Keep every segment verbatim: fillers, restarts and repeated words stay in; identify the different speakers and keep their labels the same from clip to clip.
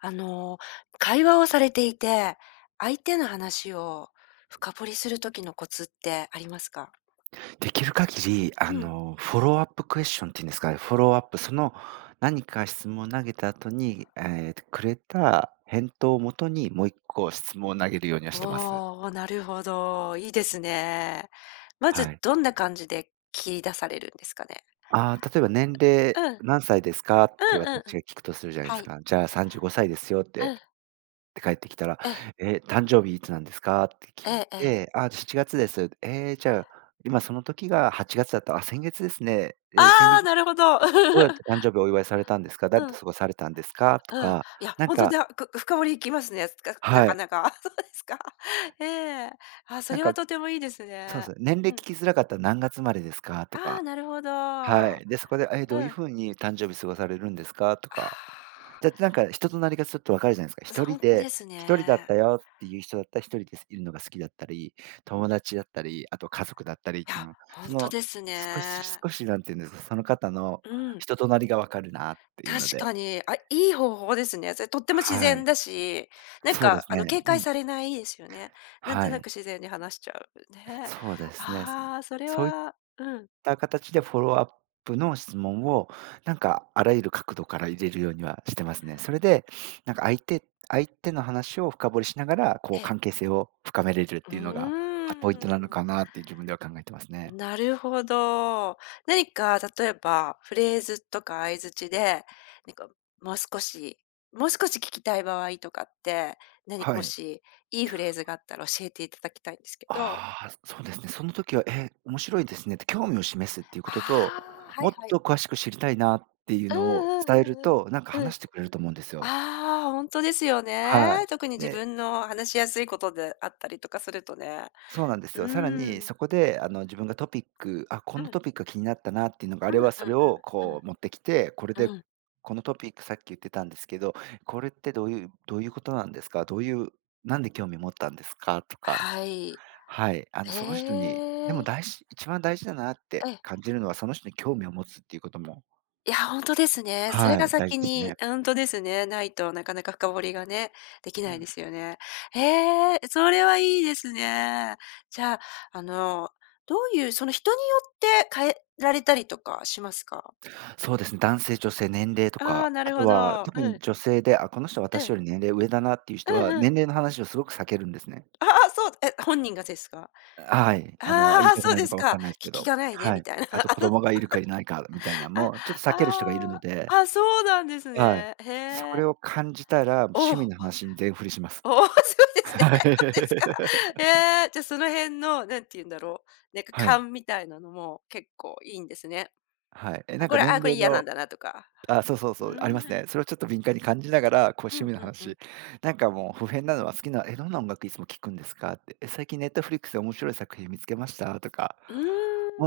Speaker 1: あの、会話をされていて、相手の話を深掘りする時のコツってありますか？
Speaker 2: できる限り、あ
Speaker 1: うん。
Speaker 2: の、フォローアップクエスチョンっていうんですかね、フォローアップ、その何か質問を投げた後に、えーくれた返答をもとに、もういっこ質問を投げるようにはしてます。
Speaker 1: おお、なるほど、いいですね。ま
Speaker 2: は
Speaker 1: ず
Speaker 2: い。
Speaker 1: どんな感じで切り出されるんですかね？
Speaker 2: ああ、例えば「年齢
Speaker 1: うん。うん
Speaker 2: 何歳ですか？」って
Speaker 1: う
Speaker 2: 私
Speaker 1: んうん。
Speaker 2: が聞くとするじゃないで
Speaker 1: は
Speaker 2: す
Speaker 1: い。
Speaker 2: か。じゃあ「さんじゅうごさいですよ」って
Speaker 1: うん。
Speaker 2: って返ってきたら、
Speaker 1: ええ。
Speaker 2: 「え、誕生日いつなんですか？」って
Speaker 1: え
Speaker 2: 聞い
Speaker 1: えええ。
Speaker 2: て、「あー、しちがつです」「ええ、じゃあ、今その時がはちがつだった。あ、先月ですね。ええ、先
Speaker 1: ああ、
Speaker 2: 月」
Speaker 1: なるほど。
Speaker 2: どうやって誕 生日お祝いされたんですか？
Speaker 1: う
Speaker 2: 誰と
Speaker 1: ん、
Speaker 2: 過ごされたんですか？と
Speaker 1: うん。
Speaker 2: か、
Speaker 1: いや、
Speaker 2: なん
Speaker 1: 本当
Speaker 2: か
Speaker 1: だ、く深掘りいきますね、かな
Speaker 2: は
Speaker 1: か
Speaker 2: い、
Speaker 1: なか。そうですか。ええ。あ、そ
Speaker 2: なん
Speaker 1: れ
Speaker 2: か、
Speaker 1: はとてもいいです
Speaker 2: そうで
Speaker 1: ね。
Speaker 2: すね、年齢
Speaker 1: う
Speaker 2: 聞
Speaker 1: ん。
Speaker 2: きづらかったら何月生まれですか？と
Speaker 1: ああ、
Speaker 2: か、
Speaker 1: なるほ
Speaker 2: は
Speaker 1: ど。
Speaker 2: い。で、そこで、え、どうい
Speaker 1: う
Speaker 2: う
Speaker 1: ん。
Speaker 2: 風に誕生日過ごされるんですか？とか。
Speaker 1: あ
Speaker 2: だってなんか人となりがちょっと分かるじゃないですか。
Speaker 1: あ、
Speaker 2: 一
Speaker 1: ほ
Speaker 2: 人
Speaker 1: んとで
Speaker 2: で
Speaker 1: す
Speaker 2: 一人だっ
Speaker 1: ね。
Speaker 2: たよっていう人だったらひとりでいるのが好きだったり、友達だったり、あと家族だったりっ
Speaker 1: い
Speaker 2: ていう
Speaker 1: や、
Speaker 2: の、
Speaker 1: ほん
Speaker 2: そ
Speaker 1: と
Speaker 2: の
Speaker 1: です
Speaker 2: 少し
Speaker 1: ね。
Speaker 2: 少し何て言うんですか、その方の
Speaker 1: うん、
Speaker 2: 人となりが分かるなっていう
Speaker 1: 確
Speaker 2: ので、
Speaker 1: かに。あ、いい方法ですね。それとっても自
Speaker 2: は
Speaker 1: 然
Speaker 2: い。
Speaker 1: だし、なん
Speaker 2: そうです
Speaker 1: かあの
Speaker 2: ね。
Speaker 1: 警
Speaker 2: う
Speaker 1: 戒
Speaker 2: ん。
Speaker 1: されないですよね。なんと
Speaker 2: は
Speaker 1: なく
Speaker 2: い。
Speaker 1: 自然に話しちゃうね。
Speaker 2: そうですね。
Speaker 1: ああ、それ
Speaker 2: そういっ
Speaker 1: はうん。
Speaker 2: た形でフォローアップの質問を、なんかあらゆる角度から入れるようにはしてますね。それで、なんか相手相手の話を深掘りしながら、こう
Speaker 1: ええ。
Speaker 2: 関係性を深めれるっ
Speaker 1: う
Speaker 2: ていうのが、
Speaker 1: ー
Speaker 2: ポイント
Speaker 1: ん。
Speaker 2: なのかなって自分では考えてますね。
Speaker 1: なるほど。何か例えば、フレーズとか相槌で、なんかもう少しもう少し聞きたい場合とかって、何か
Speaker 2: は
Speaker 1: も
Speaker 2: い。
Speaker 1: しいいフレーズがあったら教えていただきたいんですけど。
Speaker 2: ああ、そうですね。その時は、え、面白いですねって興味を示すっていうこ
Speaker 1: あ
Speaker 2: とと、
Speaker 1: あ、はい
Speaker 2: もっ
Speaker 1: はい。
Speaker 2: と詳しく知りたいなっていう
Speaker 1: う
Speaker 2: のを
Speaker 1: んう
Speaker 2: 伝える
Speaker 1: んうんうん。
Speaker 2: と、なんか
Speaker 1: うん。
Speaker 2: 話してくれると思うんですよ。
Speaker 1: ああ、ほんとですよ
Speaker 2: は
Speaker 1: ね。特に
Speaker 2: い。
Speaker 1: 自
Speaker 2: で、
Speaker 1: 分の話しやすいことであったりとかするとね。
Speaker 2: そうなんです
Speaker 1: う
Speaker 2: よ。さら
Speaker 1: ー
Speaker 2: に
Speaker 1: ん。
Speaker 2: そこで、あの、自分がトピック、あ、こ
Speaker 1: う
Speaker 2: の
Speaker 1: ん。
Speaker 2: トピックが気になったなっていうのがあ
Speaker 1: う
Speaker 2: れ
Speaker 1: んうん
Speaker 2: ば、
Speaker 1: う
Speaker 2: そ
Speaker 1: ん
Speaker 2: れを
Speaker 1: う
Speaker 2: こう持って
Speaker 1: ん
Speaker 2: きて、これ
Speaker 1: う
Speaker 2: で、
Speaker 1: ん。うん。
Speaker 2: このトピックさっき言ってたんですけど、これってどういうどういうことなんですか？どういう、なんで興味持ったんですか？とか、
Speaker 1: はい。
Speaker 2: はい、あ
Speaker 1: え
Speaker 2: の、その人に、でも
Speaker 1: え。
Speaker 2: 大事一番大事だなっ
Speaker 1: え
Speaker 2: て
Speaker 1: え。
Speaker 2: 感じるのは、その人に興味を持つっていうことも、
Speaker 1: いや、ほんとですね。それ
Speaker 2: は
Speaker 1: が
Speaker 2: い、大事
Speaker 1: 先
Speaker 2: です
Speaker 1: に
Speaker 2: ね。
Speaker 1: ほんとですね。ないとなかなか深掘りがね、でき
Speaker 2: う
Speaker 1: ない
Speaker 2: ん。
Speaker 1: ですよね。へえ、それはいいですね。じゃあ、あの、どういうその人によって変えられたりとかしますか？
Speaker 2: そうですね、男性、女性、年齢と
Speaker 1: ああ、
Speaker 2: か、
Speaker 1: な
Speaker 2: あ
Speaker 1: る
Speaker 2: と
Speaker 1: ほ
Speaker 2: は
Speaker 1: ど。
Speaker 2: 特
Speaker 1: う
Speaker 2: に
Speaker 1: ん、
Speaker 2: 女性で、あ、この人
Speaker 1: う
Speaker 2: 私
Speaker 1: ん、
Speaker 2: より年齢上だなっていう
Speaker 1: う
Speaker 2: 人
Speaker 1: ん
Speaker 2: は、
Speaker 1: うん。
Speaker 2: 年齢の話をすごく避けるんですね。
Speaker 1: ああ、そう、え、本人がですか？
Speaker 2: はい。あの、言
Speaker 1: あ
Speaker 2: い
Speaker 1: あ、
Speaker 2: たく
Speaker 1: そう
Speaker 2: ない
Speaker 1: で
Speaker 2: の
Speaker 1: す
Speaker 2: か分
Speaker 1: か。
Speaker 2: かんないです
Speaker 1: 気
Speaker 2: け
Speaker 1: 気
Speaker 2: ど、
Speaker 1: がないね
Speaker 2: は
Speaker 1: み
Speaker 2: い。
Speaker 1: たいな。
Speaker 2: あと
Speaker 1: あ
Speaker 2: 子
Speaker 1: の、
Speaker 2: 供がいるかいないかみたいなん
Speaker 1: あ、
Speaker 2: も、ちょっと避ける人がいるの
Speaker 1: あ
Speaker 2: で、
Speaker 1: あ、あ、そうなんです
Speaker 2: はい。
Speaker 1: ね。へ
Speaker 2: それを
Speaker 1: え。
Speaker 2: 感じたら、
Speaker 1: お
Speaker 2: 趣
Speaker 1: お。
Speaker 2: 味の話に全振りしま す。
Speaker 1: おお、そうですね。
Speaker 2: はい。
Speaker 1: そうですか。ええ、じゃ、その辺の、何て言うんだろう、なんか
Speaker 2: はい。
Speaker 1: 勘みたいなのも結構いいんですね。
Speaker 2: はいえ、
Speaker 1: あ、
Speaker 2: なん
Speaker 1: こ
Speaker 2: か
Speaker 1: れ、あ、
Speaker 2: 年
Speaker 1: これ
Speaker 2: 齢
Speaker 1: 嫌なん
Speaker 2: の
Speaker 1: だなとか。
Speaker 2: あ、そうそう
Speaker 1: う
Speaker 2: そう、あります
Speaker 1: ーん、
Speaker 2: ね。それをちょっと敏感に感じながら、こう
Speaker 1: うん
Speaker 2: 趣味の
Speaker 1: うんうん。
Speaker 2: 話、なんかもう不変なのは好きな、え、どんな音楽いつも聴くんですかって、え、最近ネットフリックスで面白い作品見つけましたとか、
Speaker 1: うー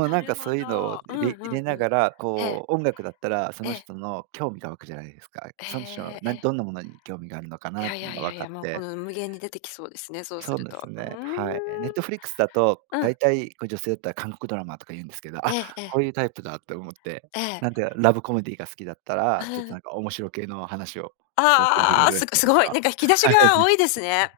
Speaker 1: ん、
Speaker 2: う
Speaker 1: な
Speaker 2: なん
Speaker 1: る
Speaker 2: かそ
Speaker 1: ほ
Speaker 2: ういうのを
Speaker 1: ど。う
Speaker 2: 入
Speaker 1: ん
Speaker 2: れ入
Speaker 1: う
Speaker 2: れ
Speaker 1: ん
Speaker 2: な
Speaker 1: うん。
Speaker 2: がら、
Speaker 1: ええ、
Speaker 2: こう音楽だったらそ
Speaker 1: え
Speaker 2: の
Speaker 1: え、
Speaker 2: 人の興味が湧くじゃないですか。
Speaker 1: え
Speaker 2: その人の
Speaker 1: え、え
Speaker 2: な
Speaker 1: え。
Speaker 2: どんなものに興味があるのか
Speaker 1: い
Speaker 2: なっ
Speaker 1: やい
Speaker 2: ていう
Speaker 1: やい
Speaker 2: のが
Speaker 1: や
Speaker 2: 分
Speaker 1: い
Speaker 2: か
Speaker 1: や、
Speaker 2: っ
Speaker 1: もうこ
Speaker 2: て、
Speaker 1: の無限に出てきそうですね、そうす
Speaker 2: そう
Speaker 1: る
Speaker 2: で
Speaker 1: と。う
Speaker 2: すね、はい。ネットフリックスだと、
Speaker 1: ーん。うん。
Speaker 2: 大体こう女性だったら韓国ドラマとか言うんですけど、
Speaker 1: え
Speaker 2: あ、
Speaker 1: えええ、
Speaker 2: こういうタイプだって思って、
Speaker 1: え
Speaker 2: なんて
Speaker 1: え。
Speaker 2: いうか、ラブコメディが好きだった
Speaker 1: う
Speaker 2: ら、ちょっと
Speaker 1: ん。
Speaker 2: なんか面白系の話をこう繰り
Speaker 1: あ
Speaker 2: 広
Speaker 1: あ、
Speaker 2: げら
Speaker 1: す
Speaker 2: れ
Speaker 1: ご
Speaker 2: た
Speaker 1: す
Speaker 2: りと
Speaker 1: ごい、な
Speaker 2: か、
Speaker 1: んか引き 出し
Speaker 2: は
Speaker 1: が多
Speaker 2: い、
Speaker 1: いですね。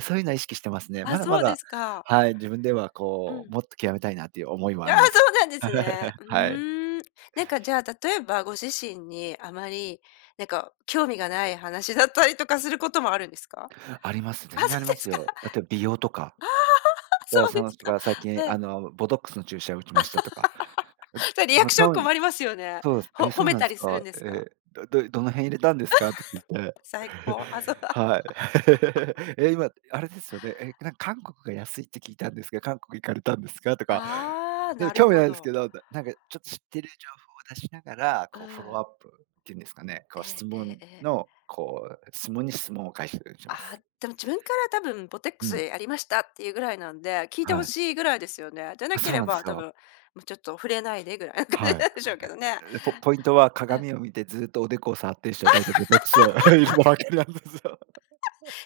Speaker 2: そういうのは意識してますね。
Speaker 1: あ、
Speaker 2: まだま
Speaker 1: そうで
Speaker 2: だ、
Speaker 1: すか。
Speaker 2: はい、自分では
Speaker 1: う
Speaker 2: こ
Speaker 1: ん。
Speaker 2: う、もっと極めたいなっていう思いも
Speaker 1: あ
Speaker 2: あ
Speaker 1: あ、
Speaker 2: りま
Speaker 1: そ
Speaker 2: す。
Speaker 1: うなんですね。う
Speaker 2: はい。
Speaker 1: ーん。なんかじゃあ、例えばご自身にあまり、なんか興味がない話だったりとかすることもあるんですか？
Speaker 2: あります、
Speaker 1: あ、
Speaker 2: 全
Speaker 1: そ
Speaker 2: 然あり
Speaker 1: う
Speaker 2: ま
Speaker 1: で
Speaker 2: す
Speaker 1: すか。
Speaker 2: よ。例えば美容とか、だか
Speaker 1: そ
Speaker 2: ら
Speaker 1: うで
Speaker 2: その
Speaker 1: す
Speaker 2: 人
Speaker 1: か。
Speaker 2: が最 近
Speaker 1: え
Speaker 2: あ
Speaker 1: え。
Speaker 2: のボトックスの注射を打ちましたとか。
Speaker 1: それリアクション困りますよね。
Speaker 2: そうです。
Speaker 1: ほ
Speaker 2: え、
Speaker 1: 褒
Speaker 2: そう
Speaker 1: め
Speaker 2: なん
Speaker 1: た
Speaker 2: です
Speaker 1: りする
Speaker 2: か。
Speaker 1: んですか？
Speaker 2: え、どどどの辺入れたんですかって聞いて。
Speaker 1: 最高。あ、そう だ。
Speaker 2: はい。え、今あれですよね、え、なんか韓国が安いって聞いたんですが、韓国行かれたんですかとか、
Speaker 1: あああ、
Speaker 2: なん
Speaker 1: な
Speaker 2: か
Speaker 1: る
Speaker 2: 興味
Speaker 1: ほ
Speaker 2: ないです
Speaker 1: ど。
Speaker 2: けど、なんかちょっと知ってる情報を出しながら、
Speaker 1: う
Speaker 2: こうフォロー
Speaker 1: ん。
Speaker 2: アップっていうんですかね、
Speaker 1: え
Speaker 2: こう質
Speaker 1: えええ
Speaker 2: 問
Speaker 1: ええ。
Speaker 2: の、こう質問に質問を返してし
Speaker 1: あ
Speaker 2: ま
Speaker 1: ー
Speaker 2: す。
Speaker 1: でも自分から多分ボテック
Speaker 2: う
Speaker 1: ス
Speaker 2: ん。
Speaker 1: やりましたっていうぐらいなんで、聞いてほ
Speaker 2: はい。
Speaker 1: しいぐらいですよね。じゃな
Speaker 2: あ、
Speaker 1: け
Speaker 2: そう
Speaker 1: れ
Speaker 2: なんで
Speaker 1: ば
Speaker 2: す
Speaker 1: 多
Speaker 2: よ。
Speaker 1: 分、もうちょっと触れないでぐらいな感
Speaker 2: は
Speaker 1: じ
Speaker 2: い。
Speaker 1: なんでしょうけどね。
Speaker 2: で、ポポイントは
Speaker 1: うん。
Speaker 2: 鏡を見てずっとおでこを触ってる人は大体めトックスを 入いるわけなんですよ。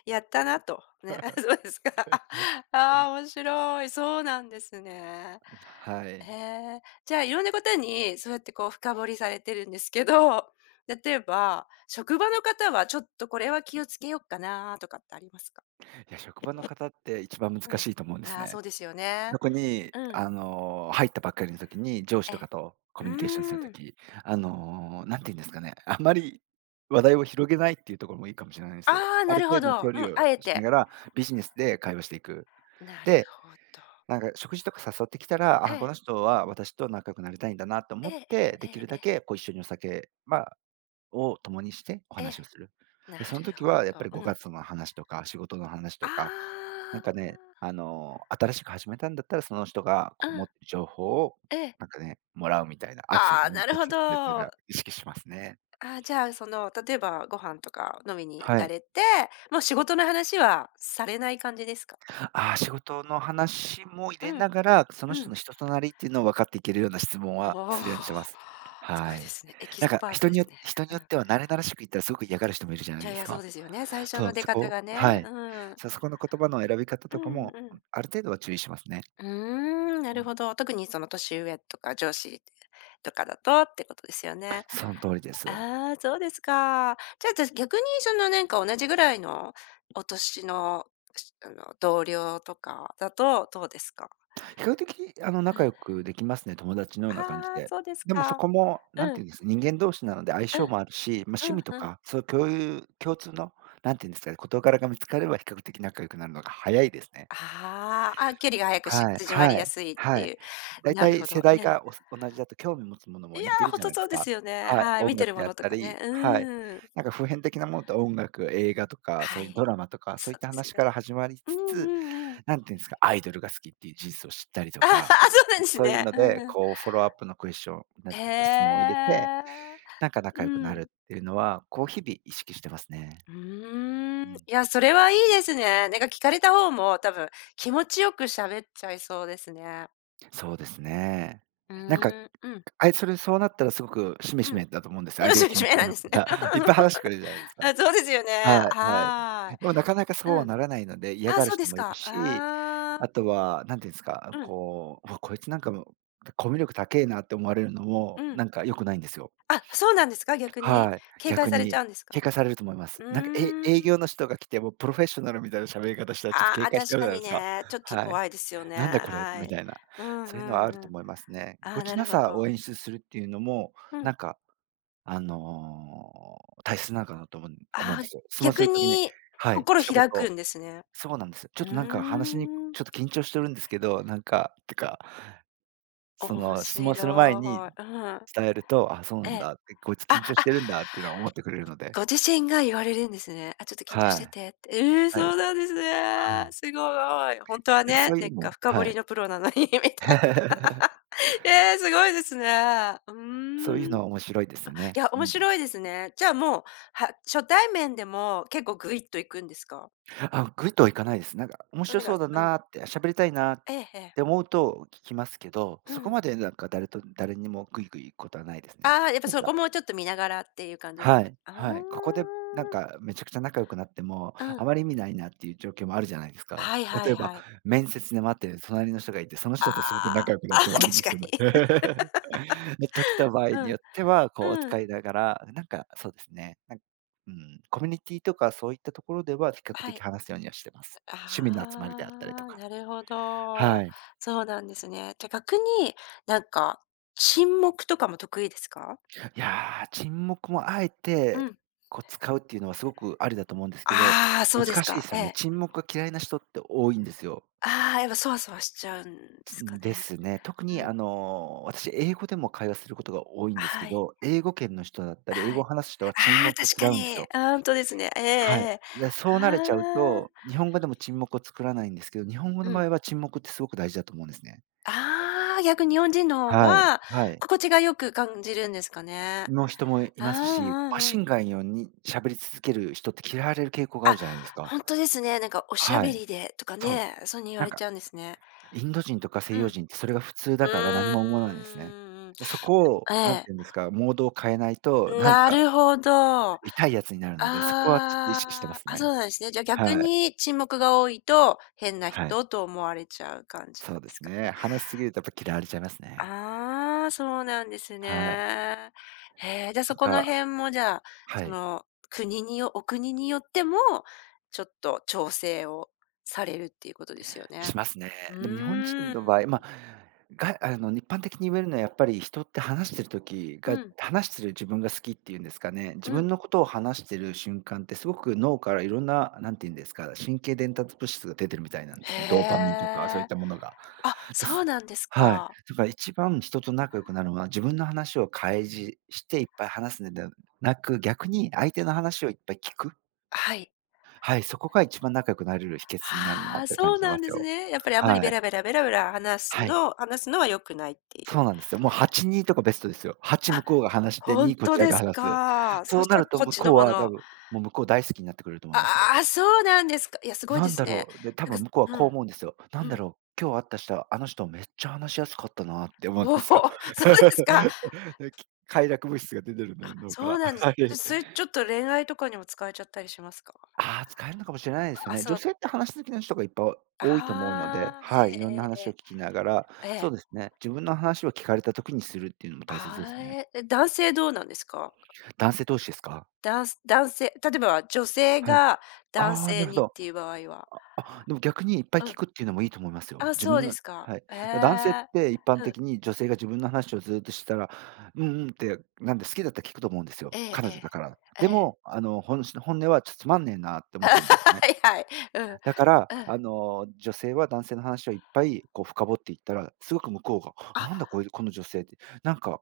Speaker 1: やったなと。ね、そうですか。ああ、面白い。そうなんですね。
Speaker 2: はい。
Speaker 1: へえ。じゃあ、いろんなことにそうやってこう深掘りされてるんですけど、例えば、職場の方はちょっとこれは気をつけようかなとかってありますか？
Speaker 2: いや、職場の方って一番
Speaker 1: う
Speaker 2: 難
Speaker 1: ん。
Speaker 2: しいと思うんです
Speaker 1: ああ、そ
Speaker 2: ね。
Speaker 1: うですよね。
Speaker 2: 特に、
Speaker 1: うん。
Speaker 2: あの、入ったばっかりの時に、上司と
Speaker 1: え、
Speaker 2: かとコ
Speaker 1: う
Speaker 2: ミュニケーションする
Speaker 1: ーん。
Speaker 2: 時、あの、なんて言うんですかね、あまり話題を広げないっていうところもいいかもしれないんで
Speaker 1: あ
Speaker 2: すよ。
Speaker 1: あ、
Speaker 2: あ
Speaker 1: な
Speaker 2: る
Speaker 1: るほ
Speaker 2: 程度の距
Speaker 1: ど。うん、
Speaker 2: 離を
Speaker 1: あえ
Speaker 2: しなが
Speaker 1: て。
Speaker 2: ら、ビジネスで会話していく。
Speaker 1: なる
Speaker 2: で、
Speaker 1: ほど。
Speaker 2: なんか食事とか誘ってきたら、
Speaker 1: え
Speaker 2: あ、こ
Speaker 1: え。
Speaker 2: の人は私と仲良くなりたいんだなと
Speaker 1: え
Speaker 2: 思っ
Speaker 1: ええ
Speaker 2: て、
Speaker 1: ええ
Speaker 2: でき
Speaker 1: え
Speaker 2: る
Speaker 1: え
Speaker 2: だ
Speaker 1: え。
Speaker 2: けこう一緒にお酒、まあ、を共にしてお
Speaker 1: ええ。
Speaker 2: 話をする。
Speaker 1: な
Speaker 2: で、その
Speaker 1: る
Speaker 2: 時
Speaker 1: ほ
Speaker 2: はやっぱ
Speaker 1: ど。
Speaker 2: り
Speaker 1: う
Speaker 2: 5
Speaker 1: ん。
Speaker 2: 月の話とか、仕事の話
Speaker 1: あ
Speaker 2: とかな
Speaker 1: あ。
Speaker 2: んかね、あの、新しく始めたんだったら、その人が
Speaker 1: う
Speaker 2: こう持っ
Speaker 1: ん、
Speaker 2: てる情報を、
Speaker 1: ええ。
Speaker 2: なんかね、もらうみたいな、アクセス
Speaker 1: ああ、
Speaker 2: に
Speaker 1: なる
Speaker 2: アク
Speaker 1: ほ
Speaker 2: セスするっていうの
Speaker 1: ど。
Speaker 2: は意識しますね。
Speaker 1: あーじゃあ、その、例えばご飯とか飲みに行
Speaker 2: は
Speaker 1: か
Speaker 2: い。
Speaker 1: れて、もう仕事の話はされない感じですか？
Speaker 2: ああ、仕事の話も入
Speaker 1: う
Speaker 2: れ
Speaker 1: ん、
Speaker 2: ながら、その
Speaker 1: う
Speaker 2: 人
Speaker 1: ん。
Speaker 2: の人となりっていうのを分かっていけるような質問
Speaker 1: お
Speaker 2: は
Speaker 1: お、
Speaker 2: するようにしてます。
Speaker 1: すご
Speaker 2: は
Speaker 1: いで
Speaker 2: い。
Speaker 1: すね。エキ
Speaker 2: な
Speaker 1: ス
Speaker 2: んか
Speaker 1: パート
Speaker 2: 人
Speaker 1: で
Speaker 2: によ
Speaker 1: すね。
Speaker 2: 人に
Speaker 1: う
Speaker 2: よっ
Speaker 1: ん。
Speaker 2: ては慣れ慣らしく言ったらすごく嫌がる人もいるじゃ
Speaker 1: い
Speaker 2: ない
Speaker 1: や
Speaker 2: で
Speaker 1: い
Speaker 2: す
Speaker 1: や、そう
Speaker 2: か。
Speaker 1: ですよね。最初
Speaker 2: そ
Speaker 1: の
Speaker 2: う、
Speaker 1: 出
Speaker 2: そ
Speaker 1: 方
Speaker 2: こ
Speaker 1: がね。
Speaker 2: はい。
Speaker 1: うん。
Speaker 2: そう、そこの言葉の選び方
Speaker 1: う
Speaker 2: とか
Speaker 1: ん
Speaker 2: も、
Speaker 1: うん。
Speaker 2: ある程度は注意しますね。
Speaker 1: うーん、な
Speaker 2: う
Speaker 1: る
Speaker 2: ん。
Speaker 1: ほど。特にその年上とか上司とかだとってことですよね。
Speaker 2: その通りです。
Speaker 1: ああ、そうですか。じゃあ、じゃ、逆にそのなんか同じぐらいのお年の、しあの、同僚とかだとどうですか？
Speaker 2: 比較的、あの、
Speaker 1: う
Speaker 2: 仲
Speaker 1: ん。
Speaker 2: 良くできますね、友達のような感じ
Speaker 1: ああ、
Speaker 2: で。
Speaker 1: そうです
Speaker 2: でもそ
Speaker 1: か。
Speaker 2: こも、なん
Speaker 1: う
Speaker 2: て
Speaker 1: ん、
Speaker 2: いうんです、人間同士なので相
Speaker 1: うん、
Speaker 2: 性もあるし、まあ、趣
Speaker 1: うん
Speaker 2: 味と
Speaker 1: うん。
Speaker 2: か、そういう共有共通の、なんていうんですかね、事柄が見つかれば比較的仲良くなるのが早いですね。
Speaker 1: ああ、あ、距離が早くし
Speaker 2: はい
Speaker 1: 縮まり
Speaker 2: は
Speaker 1: や
Speaker 2: い
Speaker 1: すいって
Speaker 2: は
Speaker 1: い
Speaker 2: い。
Speaker 1: う。
Speaker 2: だい
Speaker 1: な
Speaker 2: た
Speaker 1: る
Speaker 2: い
Speaker 1: ほ
Speaker 2: 世
Speaker 1: ど、
Speaker 2: 代
Speaker 1: ね。
Speaker 2: がおす同じだと興味持つもの
Speaker 1: い
Speaker 2: も
Speaker 1: や、
Speaker 2: 似てる
Speaker 1: ほん
Speaker 2: じゃ
Speaker 1: と
Speaker 2: ないで
Speaker 1: そ
Speaker 2: す
Speaker 1: うです
Speaker 2: か。
Speaker 1: よね。
Speaker 2: はい、
Speaker 1: はい、見
Speaker 2: 音
Speaker 1: て
Speaker 2: 楽
Speaker 1: るも
Speaker 2: であっ
Speaker 1: のと
Speaker 2: た
Speaker 1: かね。
Speaker 2: り、はい。
Speaker 1: うーん。
Speaker 2: なんか普遍的なものと音楽、映画とか、そ
Speaker 1: は
Speaker 2: ういう
Speaker 1: い、
Speaker 2: ドラマとか、そ
Speaker 1: そ
Speaker 2: ういっ
Speaker 1: うで
Speaker 2: た
Speaker 1: す
Speaker 2: 話
Speaker 1: ね。
Speaker 2: から始まり
Speaker 1: うん
Speaker 2: つつ、
Speaker 1: うんうん。
Speaker 2: なんていうんですか、アイドルが好きっていう事実を知ったりと
Speaker 1: ああ、
Speaker 2: か、
Speaker 1: そうなんです
Speaker 2: そういう
Speaker 1: ね。
Speaker 2: の
Speaker 1: うん
Speaker 2: で、
Speaker 1: うん。
Speaker 2: こうフォローアップのクエスチョン、なんていうか質問
Speaker 1: へ
Speaker 2: を入れて、
Speaker 1: え。
Speaker 2: なんか
Speaker 1: う
Speaker 2: 仲良くなる
Speaker 1: ん。
Speaker 2: っていうのは、こう日々意識してますね。
Speaker 1: う
Speaker 2: う
Speaker 1: ーん、い
Speaker 2: ん。
Speaker 1: や、それはいいですね。なんか聞かれた方も多分気持ちよく喋っちゃいそうですね。
Speaker 2: そうですね。
Speaker 1: う
Speaker 2: なんか、
Speaker 1: ーん、うん、うん。
Speaker 2: あいそれそうなったらすごくしめしめ だと思うんです。相
Speaker 1: の
Speaker 2: 手が
Speaker 1: しめ
Speaker 2: 気
Speaker 1: し
Speaker 2: 持ち
Speaker 1: め
Speaker 2: よく
Speaker 1: なん
Speaker 2: なっ
Speaker 1: で
Speaker 2: て
Speaker 1: す
Speaker 2: き
Speaker 1: ね。
Speaker 2: た。いっぱ い話してくれるじゃないですか。
Speaker 1: あ、そうですよね。
Speaker 2: はい、はい。
Speaker 1: は
Speaker 2: でもなかなかそ
Speaker 1: ーい。
Speaker 2: う
Speaker 1: う
Speaker 2: は
Speaker 1: ん。
Speaker 2: ならないので、嫌
Speaker 1: あ、
Speaker 2: がる
Speaker 1: そうで
Speaker 2: 人
Speaker 1: す
Speaker 2: もいる
Speaker 1: か。
Speaker 2: し、
Speaker 1: ああ、
Speaker 2: あとはなんていうんですか、
Speaker 1: うん、
Speaker 2: こう、うわ、こいつなんかもコミュ力高えなって思われるの
Speaker 1: う
Speaker 2: も、
Speaker 1: ん。
Speaker 2: なんか良くないんですよ。
Speaker 1: あ、そうなんですか？逆に。
Speaker 2: はい、
Speaker 1: 警戒
Speaker 2: 逆
Speaker 1: されち
Speaker 2: に
Speaker 1: ゃうんです
Speaker 2: 警
Speaker 1: か？
Speaker 2: 戒されると思います。
Speaker 1: う
Speaker 2: なんか、え
Speaker 1: ー
Speaker 2: 営
Speaker 1: ん。
Speaker 2: 業の人が来て、もうプロフェッショナルみたいな喋り方したらちょっと
Speaker 1: あ
Speaker 2: 警
Speaker 1: あ、
Speaker 2: 戒しち
Speaker 1: 確
Speaker 2: ゃう
Speaker 1: か
Speaker 2: じゃない
Speaker 1: に
Speaker 2: ですか。
Speaker 1: ね、ちょっと
Speaker 2: はい。
Speaker 1: 怖いですよね。
Speaker 2: なんだこれ
Speaker 1: は
Speaker 2: み
Speaker 1: い。
Speaker 2: たいな。
Speaker 1: うん
Speaker 2: そういうの
Speaker 1: う
Speaker 2: はある
Speaker 1: んう
Speaker 2: と
Speaker 1: ん。
Speaker 2: 思いますね。ぎ
Speaker 1: あ
Speaker 2: こ
Speaker 1: あ、な
Speaker 2: ちな
Speaker 1: るほ
Speaker 2: さ
Speaker 1: ど。
Speaker 2: を演出するっていうのも、
Speaker 1: う
Speaker 2: な
Speaker 1: ん。
Speaker 2: んか、あの、大切なのかなと思うん思うん
Speaker 1: あ
Speaker 2: で
Speaker 1: あ、
Speaker 2: すよ。質問す
Speaker 1: 逆
Speaker 2: る時に
Speaker 1: に
Speaker 2: はい、
Speaker 1: 心
Speaker 2: 一言
Speaker 1: 開くんですね。
Speaker 2: そうなんですよ。ちょ
Speaker 1: う
Speaker 2: っとなんか話に
Speaker 1: ーん、
Speaker 2: ちょっと緊張してるんですけど、なんか、てか、そ
Speaker 1: 面
Speaker 2: の質問する前に
Speaker 1: 白い。うん。
Speaker 2: 伝えると、あ、そうな
Speaker 1: え
Speaker 2: ん
Speaker 1: え。
Speaker 2: だって、こいつ
Speaker 1: あ、あ、
Speaker 2: 緊張してるんだっていうのは思ってくれるので。
Speaker 1: ご自身が言われるんですね。あ、ちょっと緊張し
Speaker 2: は
Speaker 1: て
Speaker 2: い。
Speaker 1: てって。ええ、
Speaker 2: は
Speaker 1: そう
Speaker 2: い。
Speaker 1: なんです
Speaker 2: は
Speaker 1: ね。
Speaker 2: い。
Speaker 1: すごい。ほんとは
Speaker 2: なんか
Speaker 1: ね、
Speaker 2: そうい
Speaker 1: なん
Speaker 2: う
Speaker 1: か
Speaker 2: の
Speaker 1: 深掘
Speaker 2: は
Speaker 1: り
Speaker 2: い。
Speaker 1: のプロなのにみたい。ええ、すごいですね。うー
Speaker 2: そういう
Speaker 1: ん。
Speaker 2: の
Speaker 1: い
Speaker 2: は面白いですね。
Speaker 1: や、
Speaker 2: う
Speaker 1: 面
Speaker 2: ん。
Speaker 1: 白いですね。じゃあもう、は初対面でも結構グイッといくんですか？
Speaker 2: あ、ぐいとはいかないです。なんか面
Speaker 1: なん
Speaker 2: 白
Speaker 1: でか
Speaker 2: そうだ
Speaker 1: うん。
Speaker 2: なーって、喋りたいなーっ
Speaker 1: ええええ。
Speaker 2: て思うと聞きますけど、
Speaker 1: う
Speaker 2: そこ
Speaker 1: ん。
Speaker 2: までなんか誰と誰にもグイグイ行くことはないですね。
Speaker 1: ああ、やっぱそこもちょっと見ながらっていう感じです
Speaker 2: は
Speaker 1: か？
Speaker 2: い、
Speaker 1: ああ。
Speaker 2: はい。ここでなんかめちゃくちゃ仲良くなっても、
Speaker 1: うん。
Speaker 2: あまり意味ないなっていう状況もあるじゃないですか。
Speaker 1: はいは
Speaker 2: 例
Speaker 1: い
Speaker 2: えば、
Speaker 1: はい。
Speaker 2: 面接で待ってる隣の人がいて、その
Speaker 1: あ
Speaker 2: 人とすごく仲良くなっ
Speaker 1: あ、あ
Speaker 2: て もあるん
Speaker 1: 確
Speaker 2: で
Speaker 1: か
Speaker 2: すよね。
Speaker 1: に。
Speaker 2: で、時と場合
Speaker 1: う
Speaker 2: に
Speaker 1: ん、
Speaker 2: よっては、こう、お
Speaker 1: うん。
Speaker 2: 使いながら、なんかそうですね、なんかうん、コミュニティとかそういったところでは比較
Speaker 1: は
Speaker 2: 的
Speaker 1: い。
Speaker 2: 話すようにはしてます。趣味の集まりであったりと
Speaker 1: ああ、
Speaker 2: か。
Speaker 1: なるほ
Speaker 2: は
Speaker 1: ど。
Speaker 2: い。
Speaker 1: そうなんですね。じゃ、逆に、なんか、沈黙とかも得意ですか？
Speaker 2: いやー、沈黙もあえ
Speaker 1: う
Speaker 2: て、
Speaker 1: ん。
Speaker 2: こう使うっていうのはすごくありだと思うんですけど、
Speaker 1: ああ、そうです
Speaker 2: 難しいで
Speaker 1: か。
Speaker 2: す
Speaker 1: え
Speaker 2: よね。
Speaker 1: え。
Speaker 2: 沈黙が嫌いな人って多いんですよ。
Speaker 1: ああ、やっぱそわそわしちゃうんですか
Speaker 2: で
Speaker 1: ね。
Speaker 2: すね。特に
Speaker 1: うん。
Speaker 2: あの、私英語でも会話することが多いんです
Speaker 1: は
Speaker 2: け
Speaker 1: い、
Speaker 2: ど、英語圏の人だったり、英
Speaker 1: は
Speaker 2: 語を
Speaker 1: い。
Speaker 2: 話す人は沈
Speaker 1: ああ、
Speaker 2: 黙を
Speaker 1: 確か
Speaker 2: 嫌うんです
Speaker 1: に。
Speaker 2: よ。
Speaker 1: あ、ほんとですね。えええ
Speaker 2: はい。
Speaker 1: え。
Speaker 2: で、そうなれちゃう
Speaker 1: ああ、
Speaker 2: と、日本語でも沈黙を作らないんですけど、日本語
Speaker 1: う
Speaker 2: の場
Speaker 1: ん。
Speaker 2: 合は沈黙ってすごく大事だと思うんですね。
Speaker 1: ああ、逆に日本人の方
Speaker 2: はい、
Speaker 1: は、
Speaker 2: はい。
Speaker 1: 心地がよく感じるんですかね。
Speaker 2: の人もい
Speaker 1: ああ、
Speaker 2: ますし、
Speaker 1: う
Speaker 2: マ
Speaker 1: んう
Speaker 2: シ
Speaker 1: ん。
Speaker 2: ンガンように喋り続ける人って嫌われる傾向があ
Speaker 1: あ、
Speaker 2: るじゃないですか。
Speaker 1: ほんとですね。なんかおしゃ
Speaker 2: は
Speaker 1: べ
Speaker 2: い、
Speaker 1: りでとか
Speaker 2: そう。
Speaker 1: ね、そういうに言わ
Speaker 2: なん
Speaker 1: れち
Speaker 2: か、
Speaker 1: ゃうんですね。
Speaker 2: インド人とか西
Speaker 1: う
Speaker 2: 洋
Speaker 1: ん。
Speaker 2: 人ってそれが普通だから何も思わないんですね。
Speaker 1: うーん。
Speaker 2: そこを、
Speaker 1: え
Speaker 2: なんて
Speaker 1: え。
Speaker 2: いうんですか、モードを変えないと、なん
Speaker 1: な
Speaker 2: か
Speaker 1: るほど。あ
Speaker 2: 痛いやつになるので、そこはちょっと意識してま
Speaker 1: あ、
Speaker 2: す
Speaker 1: あ、そ
Speaker 2: ね。
Speaker 1: うなんですね。じゃあ逆
Speaker 2: はい、
Speaker 1: に沈黙が多いと、変な
Speaker 2: はい。
Speaker 1: 人と思われちゃう感じ
Speaker 2: そ
Speaker 1: な
Speaker 2: う
Speaker 1: ん
Speaker 2: で
Speaker 1: です
Speaker 2: す
Speaker 1: か
Speaker 2: ね。
Speaker 1: ね。
Speaker 2: 話しすぎるとやっぱ嫌われちゃいますね。
Speaker 1: ああ、そうなんです
Speaker 2: はい。
Speaker 1: ね。へえ、じゃ、
Speaker 2: な
Speaker 1: そ
Speaker 2: ん
Speaker 1: この
Speaker 2: か
Speaker 1: 辺もじゃあ、
Speaker 2: は
Speaker 1: そ
Speaker 2: い。
Speaker 1: の、国によお国によっても、ちょっと調整をされるっていうことですよね。
Speaker 2: しますね。
Speaker 1: う
Speaker 2: でも日本人
Speaker 1: ーん。
Speaker 2: の場合、まあ、があの、一般的に言えるのはやっぱり人って話してる時
Speaker 1: う
Speaker 2: が
Speaker 1: ん、
Speaker 2: 話してる自分が好きっていうんですかね、自
Speaker 1: う
Speaker 2: 分
Speaker 1: ん。
Speaker 2: のことを話してる瞬間ってすごく脳からいろんな、なんていうんですか、神経伝達物質が出てるみたいなんですね。ドーパ
Speaker 1: へ
Speaker 2: ミンとかそういっ
Speaker 1: え。
Speaker 2: たものが。
Speaker 1: あ、
Speaker 2: で
Speaker 1: そ
Speaker 2: す。
Speaker 1: うなんです
Speaker 2: はい。
Speaker 1: か。
Speaker 2: だから一番人と仲良くなるのは自分の話を開示していっぱい話すのではなく、逆に相手の話をいっぱい聞く。
Speaker 1: はい。
Speaker 2: はい、そこが一番仲良くなれる秘訣になるな
Speaker 1: あ
Speaker 2: っ
Speaker 1: あ、
Speaker 2: て感
Speaker 1: そう
Speaker 2: じて
Speaker 1: な
Speaker 2: ま
Speaker 1: ん
Speaker 2: す
Speaker 1: です
Speaker 2: よ。
Speaker 1: ね。やっぱりあんまり
Speaker 2: は
Speaker 1: ベ
Speaker 2: い。
Speaker 1: ラベラベラベラ話す
Speaker 2: はい、
Speaker 1: の話すのは良くないっていう。
Speaker 2: そうなんですよ。もうはち、にとかベストですよ。はち
Speaker 1: あ、
Speaker 2: 向こうが話して、
Speaker 1: ほん
Speaker 2: にこち
Speaker 1: と
Speaker 2: ら
Speaker 1: で
Speaker 2: が
Speaker 1: す
Speaker 2: 話す。
Speaker 1: か。そ
Speaker 2: そう
Speaker 1: し
Speaker 2: な
Speaker 1: た
Speaker 2: る
Speaker 1: ら
Speaker 2: と
Speaker 1: こっ
Speaker 2: 向
Speaker 1: ちの
Speaker 2: こう
Speaker 1: も
Speaker 2: は多
Speaker 1: の。
Speaker 2: 分、もう向こう大好きになってくれると思いますよ。
Speaker 1: ああ、そうなんですか。いや、すごいで
Speaker 2: なん
Speaker 1: す
Speaker 2: だ
Speaker 1: ね。
Speaker 2: ろう、で、多
Speaker 1: なんか
Speaker 2: 分向こうは
Speaker 1: う
Speaker 2: こう
Speaker 1: ん、
Speaker 2: 思うんですよ。なん
Speaker 1: う
Speaker 2: だ
Speaker 1: ん。
Speaker 2: ろう、今日会った人はあの人めっちゃ話しやすかったなって思うん
Speaker 1: おお、
Speaker 2: です
Speaker 1: そ
Speaker 2: よ。
Speaker 1: うですか。
Speaker 2: で、き快楽物質が出てる
Speaker 1: あ、
Speaker 2: のよ脳か
Speaker 1: そう
Speaker 2: ら。
Speaker 1: なんです。
Speaker 2: はい。
Speaker 1: じゃ、それちょっと恋愛とかにも使えちゃったりしますか？
Speaker 2: ああ、使えるのかもしれないですよ
Speaker 1: あ、
Speaker 2: ね。
Speaker 1: そ
Speaker 2: 女
Speaker 1: う。
Speaker 2: 性って話好きな人がいっぱい多いと思うので、
Speaker 1: ああ、え
Speaker 2: は
Speaker 1: え
Speaker 2: い、いろんな
Speaker 1: えええ
Speaker 2: 話を聞きながら、
Speaker 1: え。ええ。
Speaker 2: そうですね、自分の話を聞かれた時にするっていうのも大切です
Speaker 1: あ
Speaker 2: ね。
Speaker 1: え、え、男性どうなんですか？
Speaker 2: 男性同士ですか？
Speaker 1: だんす男性例えば女性
Speaker 2: はい。
Speaker 1: が男
Speaker 2: ああ、な
Speaker 1: 性
Speaker 2: るほ
Speaker 1: にっ
Speaker 2: ど。
Speaker 1: ていう場合は
Speaker 2: あ、でも逆にいっぱい
Speaker 1: う
Speaker 2: 聞
Speaker 1: ん。
Speaker 2: くっていうのもいいと思いますよ。
Speaker 1: あ、
Speaker 2: 自
Speaker 1: そう
Speaker 2: 分
Speaker 1: で
Speaker 2: の
Speaker 1: すか。
Speaker 2: はい。
Speaker 1: え
Speaker 2: だ男性っ
Speaker 1: え。
Speaker 2: て一般
Speaker 1: うん。
Speaker 2: 的に女性が自分の話をずっとしてたら、うんうんって、なんで好きだったら聞くと思うんです
Speaker 1: え
Speaker 2: よ。
Speaker 1: え
Speaker 2: 彼
Speaker 1: え
Speaker 2: 女
Speaker 1: え。
Speaker 2: だから。
Speaker 1: え
Speaker 2: で
Speaker 1: え。
Speaker 2: も、あの、本し本音はちょっとつまんねえなって 思ってるんですね。
Speaker 1: はいはい。うん。うん。
Speaker 2: だから、あの、女性は男性の話をいっぱいこう深掘っていったら、すごく向こう
Speaker 1: あ、
Speaker 2: が、なんだこいこの女性って、なんか、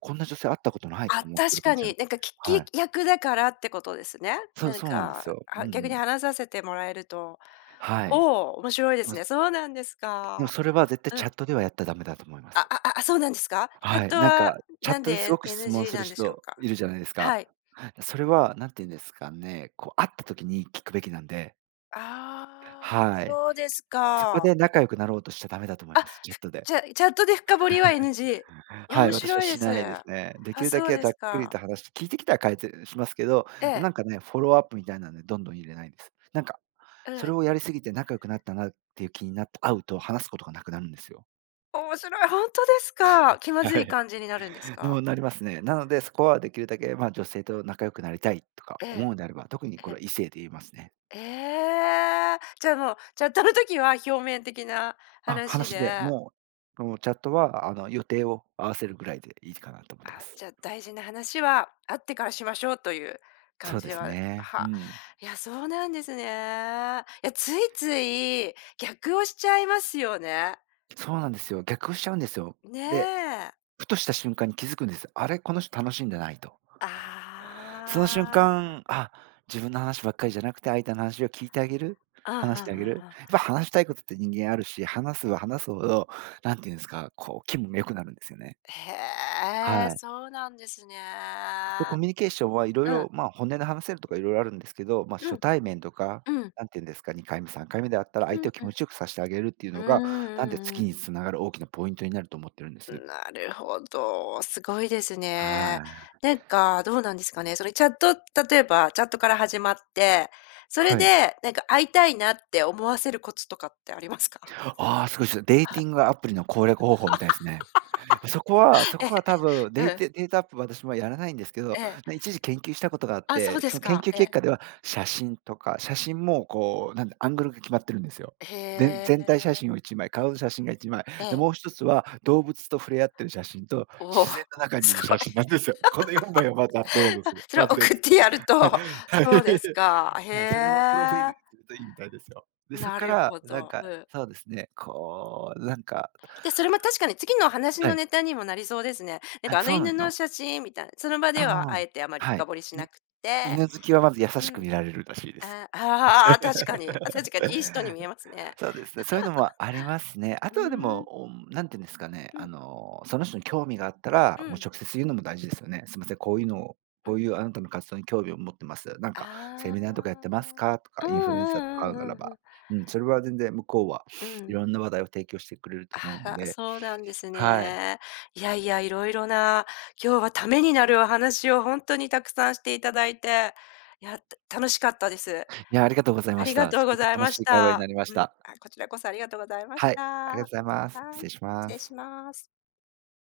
Speaker 2: こんな女性会ったことないと
Speaker 1: あ、
Speaker 2: か思ってく
Speaker 1: 確
Speaker 2: るか
Speaker 1: か
Speaker 2: もしれな
Speaker 1: に、
Speaker 2: い。
Speaker 1: なんか聞
Speaker 2: は
Speaker 1: き
Speaker 2: い。
Speaker 1: 役だからってことですね。
Speaker 2: そう、
Speaker 1: なん
Speaker 2: そうなんで
Speaker 1: か、
Speaker 2: すよ。うん
Speaker 1: は
Speaker 2: う
Speaker 1: 逆に
Speaker 2: ん。
Speaker 1: 話させてもらえると、
Speaker 2: はい。
Speaker 1: おお面白いで
Speaker 2: で
Speaker 1: す
Speaker 2: も
Speaker 1: ね。そうなんです
Speaker 2: でも
Speaker 1: か。
Speaker 2: それは絶対
Speaker 1: う
Speaker 2: チャ
Speaker 1: ん。
Speaker 2: ットではやったらダメだと思いま
Speaker 1: あ
Speaker 2: す。
Speaker 1: ああ、そうなんですか？ちょ
Speaker 2: は
Speaker 1: っと
Speaker 2: い。なん
Speaker 1: は、
Speaker 2: か、チャ
Speaker 1: な
Speaker 2: ッ
Speaker 1: ん
Speaker 2: トです
Speaker 1: で
Speaker 2: ごく質問
Speaker 1: エヌジー
Speaker 2: す
Speaker 1: な
Speaker 2: る
Speaker 1: んでしょう
Speaker 2: 人
Speaker 1: か？
Speaker 2: いるじゃないですか。
Speaker 1: はい。
Speaker 2: それは何て言うんですかね、こう会った時に聞くべきなんで、
Speaker 1: ああ、
Speaker 2: はい。
Speaker 1: そうです
Speaker 2: そこ
Speaker 1: か。
Speaker 2: で仲良くなろうとしちゃダメだと思い
Speaker 1: あ、
Speaker 2: ます、チャットで。
Speaker 1: じゃ、チャットで深掘りは エヌジー。いや、
Speaker 2: は
Speaker 1: 面
Speaker 2: い、私は
Speaker 1: 白いで
Speaker 2: し
Speaker 1: す。
Speaker 2: ないですね。で
Speaker 1: あ、
Speaker 2: きるだ
Speaker 1: そう
Speaker 2: け
Speaker 1: で
Speaker 2: ざっ
Speaker 1: す
Speaker 2: くり
Speaker 1: か。
Speaker 2: と話して、聞いてきたら解説しますけど、
Speaker 1: え
Speaker 2: なん
Speaker 1: え、
Speaker 2: かね、フォローアップみたいなのでどんどん入れないです。なんか、
Speaker 1: う
Speaker 2: それ
Speaker 1: ん。
Speaker 2: をやりすぎて仲良くなったなっていう気になって会うと話すことがなくなるんですよ。
Speaker 1: 面白い、ほんとですか？気まず
Speaker 2: は
Speaker 1: い
Speaker 2: い。
Speaker 1: 感じになるんですか？
Speaker 2: もなりますね。なので、そこはできるだけ、まあ、女性と仲良くなりたいとか
Speaker 1: え
Speaker 2: 思う
Speaker 1: え、
Speaker 2: のであれば、特にこ
Speaker 1: え
Speaker 2: れは
Speaker 1: え、
Speaker 2: 異性で言いますね。
Speaker 1: ええ。じゃあ、もう、チャットの時は表面的な
Speaker 2: あ、
Speaker 1: 話
Speaker 2: 話で
Speaker 1: で、
Speaker 2: もう、もうチャットは、あの、予定を合わせるぐらいでいいかなと思っ
Speaker 1: あ、
Speaker 2: てます。
Speaker 1: じゃ、大事な話は会ってからしましょうという感
Speaker 2: そう
Speaker 1: じ
Speaker 2: で
Speaker 1: で
Speaker 2: す
Speaker 1: は
Speaker 2: ね。う
Speaker 1: は、
Speaker 2: ん。
Speaker 1: いや、そうなんですね。いや、ついつい逆をしちゃいますよね。
Speaker 2: そうなんですよ。逆をしちゃうんですよ。
Speaker 1: ね
Speaker 2: で、
Speaker 1: え。
Speaker 2: ふとした瞬間に気づくんです。あれ、この人楽しんでないと。その瞬
Speaker 1: ああ。
Speaker 2: 間、あ、自分の話ばっかりじゃなくて、相手の話を聞いてあげる。
Speaker 1: うんうんうんう
Speaker 2: 話してあげる。
Speaker 1: ん。
Speaker 2: やっぱ話したいことって人間あるし、話すは話すほど、なんていうんですか、こう、気分が良くなるんですよね。
Speaker 1: へえ、
Speaker 2: はい。
Speaker 1: そうなんですね。
Speaker 2: とコミュニケーションはいろい
Speaker 1: うん、
Speaker 2: ろ、まあ、本音で話せるとかいろいろあるんですけど、まあ、
Speaker 1: う
Speaker 2: 初
Speaker 1: ん、
Speaker 2: 対面とか、
Speaker 1: うん、
Speaker 2: なんていうんですか、にかいめ、さんかいめであったら、相
Speaker 1: うん、
Speaker 2: 手を気
Speaker 1: う
Speaker 2: 持
Speaker 1: ん。
Speaker 2: ちよくさせてあげるっていう
Speaker 1: うー
Speaker 2: の
Speaker 1: んう
Speaker 2: が、なんで
Speaker 1: んうん
Speaker 2: 次に
Speaker 1: うん。
Speaker 2: つながる大きなポイントになると思ってるんです。
Speaker 1: なるほど、すごいですね。
Speaker 2: はい。
Speaker 1: なんかどうなんですかね、それチャット例えばチャットから始まって、それ
Speaker 2: はい。
Speaker 1: でなんか会いたいなって思わせるコツとかってありますか？
Speaker 2: ああ、すごいです。デーティングアプリの攻略方法みたいですね。そこはそ
Speaker 1: ええ、
Speaker 2: こは多分デー
Speaker 1: うん、
Speaker 2: タデータアップは私もやらないんですけど、
Speaker 1: ええ。
Speaker 2: な一時研究したことがあっ
Speaker 1: あ、そう
Speaker 2: て、
Speaker 1: で
Speaker 2: そ
Speaker 1: す
Speaker 2: の研
Speaker 1: か。
Speaker 2: 究
Speaker 1: え
Speaker 2: 結
Speaker 1: え。
Speaker 2: 果では、写真とか、写真もこう、なんでアングルが決まってるんですよ。
Speaker 1: へ
Speaker 2: ぜ全
Speaker 1: え、
Speaker 2: 体写真をいちまい、顔の写真がいちまい、
Speaker 1: え
Speaker 2: で、もう
Speaker 1: え。
Speaker 2: 一つは動物と触れ合ってる写真と、
Speaker 1: おお、
Speaker 2: 自然の中 にい
Speaker 1: す
Speaker 2: る
Speaker 1: ご
Speaker 2: 写真
Speaker 1: い。
Speaker 2: なんですよ。このよんまいをまずアップロードす る、
Speaker 1: それ
Speaker 2: ア
Speaker 1: を
Speaker 2: ップデート
Speaker 1: 送っ
Speaker 2: す
Speaker 1: て
Speaker 2: る。
Speaker 1: や
Speaker 2: はい。
Speaker 1: るとそうです か。
Speaker 2: はい、それを
Speaker 1: へ
Speaker 2: プロフィールに
Speaker 1: え。
Speaker 2: するといいみたいですよ。で、そっ
Speaker 1: な
Speaker 2: か
Speaker 1: る
Speaker 2: ら
Speaker 1: ほ
Speaker 2: なん
Speaker 1: ど。
Speaker 2: か、
Speaker 1: うん。
Speaker 2: そうですね、こう、なんか
Speaker 1: で、それも確かに次の話
Speaker 2: は
Speaker 1: の
Speaker 2: い、
Speaker 1: ネタにもなりそうですね。なん
Speaker 2: あ、
Speaker 1: かあの
Speaker 2: そうなん
Speaker 1: 犬
Speaker 2: です
Speaker 1: の
Speaker 2: よ。
Speaker 1: 写真みたいな、その場
Speaker 2: あ
Speaker 1: ではあ
Speaker 2: あ、
Speaker 1: えてあまり
Speaker 2: はい。
Speaker 1: 深掘りし
Speaker 2: い
Speaker 1: なくて、
Speaker 2: 犬好きはまず優
Speaker 1: う
Speaker 2: しく
Speaker 1: ん。
Speaker 2: 見られるらしいです。
Speaker 1: あああ、確かに。あ、確かにいい人に見え ますね。
Speaker 2: そうですね、そういうのもありますね。あ
Speaker 1: う
Speaker 2: とはで
Speaker 1: ーん。
Speaker 2: も、おなんていうんですかね、
Speaker 1: う
Speaker 2: あ
Speaker 1: ん。
Speaker 2: の、その人に興味があった
Speaker 1: う
Speaker 2: ら、もう
Speaker 1: ん。
Speaker 2: 直接言うのも大事ですよね。すみません、こういうのを
Speaker 1: う
Speaker 2: こ
Speaker 1: ん。
Speaker 2: ういうあなたの活動に興味を持ってます。なんかセ
Speaker 1: あ
Speaker 2: ミナーとかやってますか？とか、
Speaker 1: あ。う
Speaker 2: インフルエンサーと
Speaker 1: ん
Speaker 2: か
Speaker 1: う
Speaker 2: 会
Speaker 1: ん
Speaker 2: うな
Speaker 1: う
Speaker 2: ら
Speaker 1: んうんう
Speaker 2: ば、
Speaker 1: ん。
Speaker 2: うん、それは全然向こうは
Speaker 1: う
Speaker 2: い
Speaker 1: ん。
Speaker 2: ろんな話題を提供してくれると
Speaker 1: あ
Speaker 2: 思うの
Speaker 1: ら、
Speaker 2: で、
Speaker 1: そうなんです
Speaker 2: はい。
Speaker 1: ね。いやいや、いろいろな、今日はためになるお話を本当にたくさんしていただいて、いや、た楽しかったです。
Speaker 2: いや、ありがとうござい
Speaker 1: あ
Speaker 2: まし
Speaker 1: りが
Speaker 2: た。
Speaker 1: とう
Speaker 2: す
Speaker 1: ご
Speaker 2: ごく
Speaker 1: ざい
Speaker 2: 楽
Speaker 1: まし
Speaker 2: しい会話にな
Speaker 1: た。
Speaker 2: りまし
Speaker 1: うん、
Speaker 2: た。
Speaker 1: あ、こちらこそありがとうございまし
Speaker 2: はい、
Speaker 1: た。
Speaker 2: ありが
Speaker 1: は
Speaker 2: とうございます。失
Speaker 1: い、
Speaker 2: 礼し
Speaker 1: 失
Speaker 2: ま
Speaker 1: 礼し
Speaker 2: す。
Speaker 1: ます。